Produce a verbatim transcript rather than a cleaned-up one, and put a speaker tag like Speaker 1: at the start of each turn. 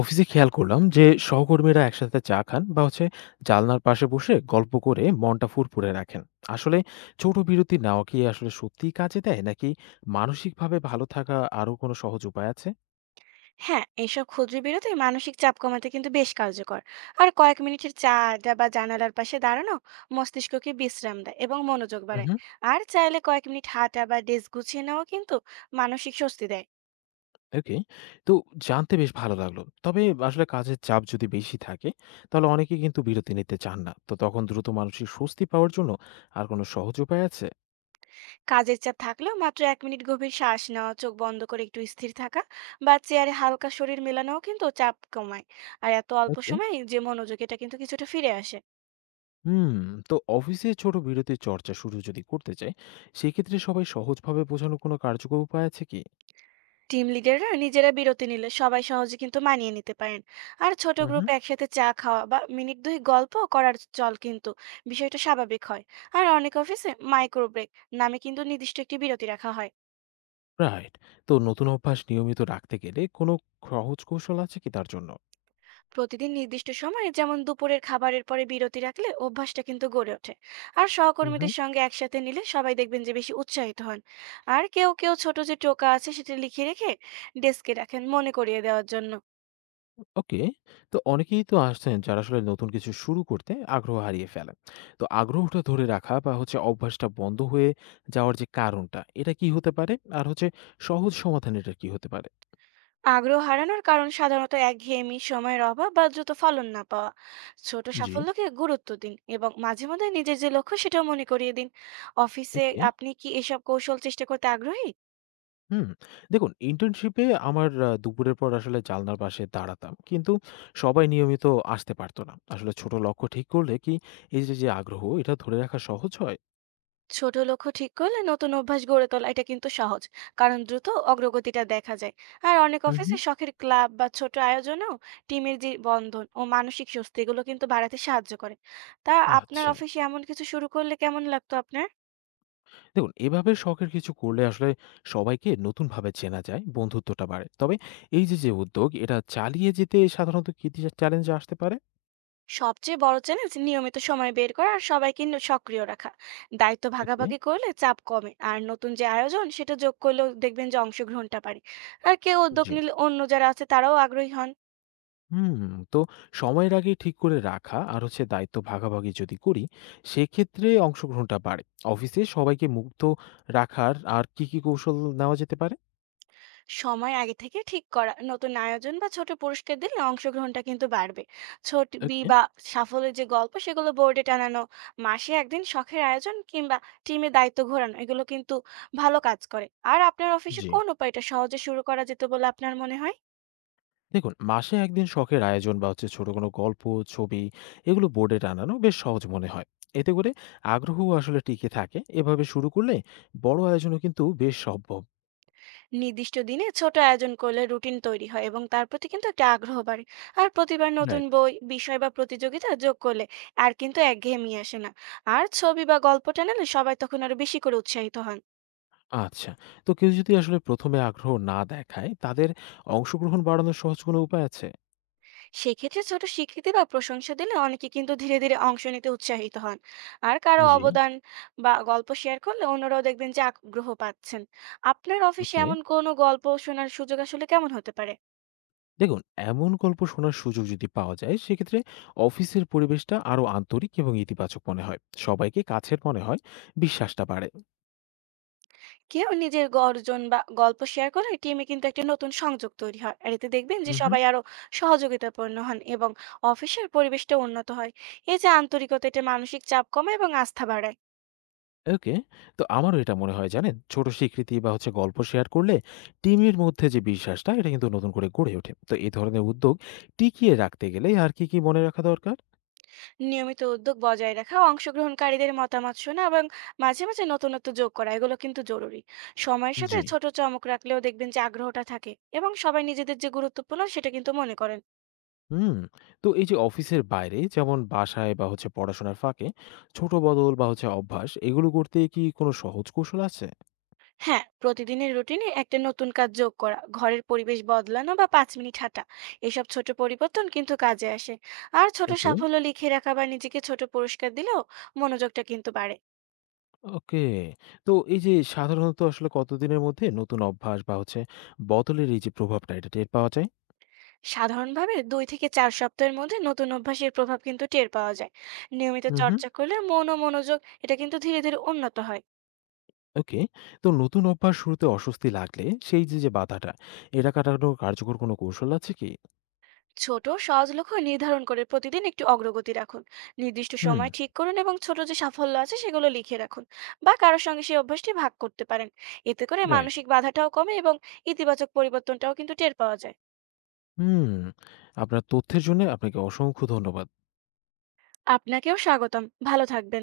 Speaker 1: অফিসে খেয়াল করলাম যে সহকর্মীরা একসাথে চা খান বা হচ্ছে জানলার পাশে বসে গল্প করে মনটা ফুরফুরে রাখেন। আসলে ছোট বিরতি নেওয়া কি আসলে সত্যিই কাজে দেয়, নাকি মানসিকভাবে ভালো থাকা আরো কোনো সহজ উপায় আছে?
Speaker 2: হ্যাঁ, এইসব ক্ষুদ্র বিরতি মানসিক চাপ কমাতে কিন্তু বেশ কার্যকর। আর কয়েক মিনিটের চা আড্ডা বা জানালার পাশে দাঁড়ানো মস্তিষ্ককে বিশ্রাম দেয় এবং মনোযোগ
Speaker 1: হুম।
Speaker 2: বাড়ায়। আর চাইলে কয়েক মিনিট হাঁটা বা ডেস্ক গুছিয়ে নেওয়া কিন্তু মানসিক স্বস্তি দেয়।
Speaker 1: ওকে। তো জানতে বেশ ভালো লাগলো, তবে আসলে কাজের চাপ যদি বেশি থাকে, তাহলে অনেকে কিন্তু বিরতি নিতে চান না। তো তখন দ্রুত মানসিক স্বস্তি পাওয়ার জন্য আর কোনো সহজ উপায় আছে?
Speaker 2: কাজের চাপ থাকলেও মাত্র এক মিনিট গভীর শ্বাস নেওয়া, চোখ বন্ধ করে একটু স্থির থাকা বা চেয়ারে হালকা শরীর মেলানোও কিন্তু চাপ কমায়। আর এত অল্প
Speaker 1: ওকে।
Speaker 2: সময়ে যে মনোযোগ, এটা কিন্তু কিছুটা ফিরে আসে।
Speaker 1: হুম। তো অফিসে ছোট বিরতির চর্চা শুরু যদি করতে চাই, সেক্ষেত্রে সবাই সহজভাবে বোঝানোর কোনো কার্যকর উপায় আছে কি?
Speaker 2: টিম লিডাররা নিজেরা বিরতি নিলে সবাই সহজে কিন্তু মানিয়ে নিতে পারেন। আর ছোট
Speaker 1: হুম হুম।
Speaker 2: গ্রুপে একসাথে চা খাওয়া বা মিনিট দুই গল্প করার চল কিন্তু বিষয়টা স্বাভাবিক হয়। আর অনেক অফিসে মাইক্রো ব্রেক নামে কিন্তু নির্দিষ্ট একটি বিরতি রাখা হয়।
Speaker 1: রাইট। তো নতুন অভ্যাস নিয়মিত রাখতে গেলে কোনো সহজ কৌশল আছে কি তার জন্য?
Speaker 2: প্রতিদিন নির্দিষ্ট সময়ে, যেমন দুপুরের খাবারের পরে বিরতি রাখলে অভ্যাসটা কিন্তু গড়ে ওঠে। আর
Speaker 1: হুম হুম।
Speaker 2: সহকর্মীদের সঙ্গে একসাথে নিলে সবাই দেখবেন যে বেশি উৎসাহিত হন। আর কেউ কেউ ছোট যে টোকা আছে সেটা লিখে রেখে ডেস্কে রাখেন মনে করিয়ে দেওয়ার জন্য।
Speaker 1: ওকে। তো অনেকেই তো আসছেন যারা আসলে নতুন কিছু শুরু করতে আগ্রহ হারিয়ে ফেলেন। তো আগ্রহটা ধরে রাখা বা হচ্ছে অভ্যাসটা বন্ধ হয়ে যাওয়ার যে কারণটা এটা কি হতে পারে? আর হচ্ছে সহজ সমাধান এটা কি হতে পারে?
Speaker 2: আগ্রহ হারানোর কারণ সাধারণত একঘেয়েমি, সময়ের অভাব বা দ্রুত ফলন না পাওয়া। ছোট
Speaker 1: জি।
Speaker 2: সাফল্যকে গুরুত্ব দিন এবং মাঝে মধ্যে নিজের যে লক্ষ্য সেটাও মনে করিয়ে দিন। অফিসে
Speaker 1: ওকে।
Speaker 2: আপনি কি এসব কৌশল চেষ্টা করতে আগ্রহী?
Speaker 1: হুম। দেখুন ইন্টার্নশিপে আমার আ দুপুরের পর আসলে জালনার পাশে দাঁড়াতাম। কিন্তু সবাই নিয়মিত আসতে পারত না। আসলে ছোট লক্ষ্য ঠিক করলে কি এই যে, যে আগ্রহ এটা ধরে রাখা সহজ হয়?
Speaker 2: ছোট লক্ষ্য ঠিক করলে নতুন অভ্যাস গড়ে তোলা এটা কিন্তু সহজ, কারণ দ্রুত অগ্রগতিটা দেখা যায়। আর অনেক
Speaker 1: উহু।
Speaker 2: অফিসে শখের ক্লাব বা ছোট আয়োজনেও টিমের যে বন্ধন ও মানসিক স্বস্তি এগুলো কিন্তু বাড়াতে সাহায্য করে। তা আপনার
Speaker 1: আচ্ছা।
Speaker 2: অফিসে এমন কিছু শুরু করলে কেমন লাগতো আপনার?
Speaker 1: দেখুন এভাবে শখের কিছু করলে আসলে সবাইকে নতুনভাবে চেনা যায়, বন্ধুত্বটা বাড়ে। তবে এই যে, যে উদ্যোগ এটা চালিয়ে যেতে সাধারণত কি টি চ্যালেঞ্জ আসতে পারে?
Speaker 2: সবচেয়ে বড় চ্যালেঞ্জ নিয়মিত সময় বের করা আর সবাইকে ন- সক্রিয় রাখা। দায়িত্ব
Speaker 1: ওকে।
Speaker 2: ভাগাভাগি করলে চাপ কমে, আর নতুন যে আয়োজন সেটা যোগ করলেও দেখবেন যে অংশগ্রহণটা বাড়ে। আর কেউ উদ্যোগ
Speaker 1: জি।
Speaker 2: নিলে অন্য যারা আছে তারাও আগ্রহী হন।
Speaker 1: হুম, তো সময়ের আগে ঠিক করে রাখা আর হচ্ছে দায়িত্ব ভাগাভাগি যদি করি, সেক্ষেত্রে অংশগ্রহণটা বাড়ে। অফিসে সবাইকে মুক্ত রাখার আর কি কি কৌশল নেওয়া যেতে পারে?
Speaker 2: সময় আগে থেকে ঠিক করা, নতুন আয়োজন বা ছোট পুরস্কার দিলে অংশগ্রহণটা কিন্তু বাড়বে। ছোট বি
Speaker 1: ওকে।
Speaker 2: বা সাফল্যের যে গল্প সেগুলো বোর্ডে টানানো, মাসে একদিন শখের আয়োজন কিংবা টিমে দায়িত্ব ঘোরানো এগুলো কিন্তু ভালো কাজ করে। আর আপনার অফিসে
Speaker 1: জি।
Speaker 2: কোন উপায়টা সহজে শুরু করা যেত বলে আপনার মনে হয়?
Speaker 1: দেখুন মাসে একদিন শখের আয়োজন বা হচ্ছে ছোট কোনো গল্প, ছবি, এগুলো বোর্ডে টানানো বেশ সহজ মনে হয়। এতে করে আগ্রহ আসলে টিকে থাকে। এভাবে শুরু করলে বড় আয়োজনও কিন্তু বেশ সম্ভব।
Speaker 2: নির্দিষ্ট দিনে ছোট আয়োজন করলে রুটিন তৈরি হয় এবং তার প্রতি কিন্তু একটা আগ্রহ বাড়ে। আর প্রতিবার নতুন
Speaker 1: রাইট।
Speaker 2: বই, বিষয় বা প্রতিযোগিতা যোগ করলে আর কিন্তু একঘেয়েমি আসে না। আর ছবি বা গল্প টানালে সবাই তখন আরো বেশি করে উৎসাহিত হন।
Speaker 1: আচ্ছা। তো কেউ যদি আসলে প্রথমে আগ্রহ না দেখায়, তাদের অংশগ্রহণ বাড়ানোর সহজ কোনো উপায় আছে?
Speaker 2: সেক্ষেত্রে ছোট স্বীকৃতি বা প্রশংসা দিলে অনেকে কিন্তু ধীরে ধীরে অংশ নিতে উৎসাহিত হন। আর কারো
Speaker 1: জি।
Speaker 2: অবদান বা গল্প শেয়ার করলে অন্যরাও দেখবেন যে আগ্রহ পাচ্ছেন। আপনার অফিসে
Speaker 1: ওকে।
Speaker 2: এমন কোনো গল্প শোনার সুযোগ আসলে কেমন হতে পারে?
Speaker 1: দেখুন, এমন গল্প শোনার সুযোগ যদি পাওয়া যায়, সেক্ষেত্রে অফিসের পরিবেশটা আরো আন্তরিক এবং ইতিবাচক মনে হয়। সবাইকে কাছের মনে হয়, বিশ্বাসটা বাড়ে।
Speaker 2: কেউ নিজের গর্জন বা গল্প শেয়ার করে টিমে কিন্তু একটা নতুন সংযোগ তৈরি হয়, আর এতে দেখবেন যে
Speaker 1: হুম।
Speaker 2: সবাই আরো সহযোগিতাপূর্ণ হন এবং অফিসের পরিবেশটা উন্নত হয়। এই যে আন্তরিকতা, এটা মানসিক চাপ কমায় এবং আস্থা বাড়ায়।
Speaker 1: ওকে। তো আমারও এটা মনে হয় জানেন, ছোট স্বীকৃতি বা হচ্ছে গল্প শেয়ার করলে টিমের মধ্যে যে বিশ্বাসটা, এটা কিন্তু নতুন করে গড়ে ওঠে। তো এই ধরনের উদ্যোগ টিকিয়ে রাখতে গেলে আর কি, কি মনে রাখা দরকার?
Speaker 2: নিয়মিত উদ্যোগ বজায় রাখা, অংশগ্রহণকারীদের মতামত শোনা এবং মাঝে মাঝে নতুনত্ব যোগ করা এগুলো কিন্তু জরুরি। সময়ের সাথে
Speaker 1: জি।
Speaker 2: ছোট চমক রাখলেও দেখবেন যে আগ্রহটা থাকে এবং সবাই নিজেদের যে গুরুত্বপূর্ণ সেটা কিন্তু মনে করেন।
Speaker 1: হুম। তো এই যে অফিসের বাইরে যেমন বাসায় বা হচ্ছে পড়াশোনার ফাঁকে ছোট বদল বা হচ্ছে অভ্যাস, এগুলো করতে কি কোনো সহজ কৌশল আছে?
Speaker 2: হ্যাঁ, প্রতিদিনের রুটিনে একটা নতুন কাজ যোগ করা, ঘরের পরিবেশ বদলানো বা পাঁচ মিনিট হাঁটা, এসব ছোট পরিবর্তন কিন্তু কাজে আসে। আর ছোট
Speaker 1: ওকে,
Speaker 2: সাফল্য লিখে রাখা বা নিজেকে ছোট পুরস্কার দিলেও মনোযোগটা কিন্তু বাড়ে।
Speaker 1: ওকে। তো এই যে সাধারণত আসলে কতদিনের মধ্যে নতুন অভ্যাস বা হচ্ছে বদলের এই যে প্রভাবটা এটা টের পাওয়া যায়?
Speaker 2: সাধারণভাবে দুই থেকে চার সপ্তাহের মধ্যে নতুন অভ্যাসের প্রভাব কিন্তু টের পাওয়া যায়। নিয়মিত
Speaker 1: হুম, হুম।
Speaker 2: চর্চা করলে মন ও মনোযোগ এটা কিন্তু ধীরে ধীরে উন্নত হয়।
Speaker 1: ওকে। তো নতুন অভ্যাস শুরুতে অস্বস্তি লাগলে সেই যে, যে বাধাটা এটা কাটানোর কার্যকর কোনো কৌশল আছে কি?
Speaker 2: ছোট সহজ লক্ষ্য নির্ধারণ করে প্রতিদিন একটু অগ্রগতি রাখুন। নির্দিষ্ট
Speaker 1: হুম।
Speaker 2: সময় ঠিক করুন এবং ছোট যে সাফল্য আছে সেগুলো লিখে রাখুন। বা কারোর সঙ্গে সেই অভ্যাসটি ভাগ করতে পারেন। এতে করে
Speaker 1: রাইট।
Speaker 2: মানসিক বাধাটাও কমে এবং ইতিবাচক পরিবর্তনটাও কিন্তু টের পাওয়া যায়।
Speaker 1: হুম। আপনার তথ্যের জন্য আপনাকে অসংখ্য ধন্যবাদ।
Speaker 2: আপনাকেও স্বাগতম। ভালো থাকবেন।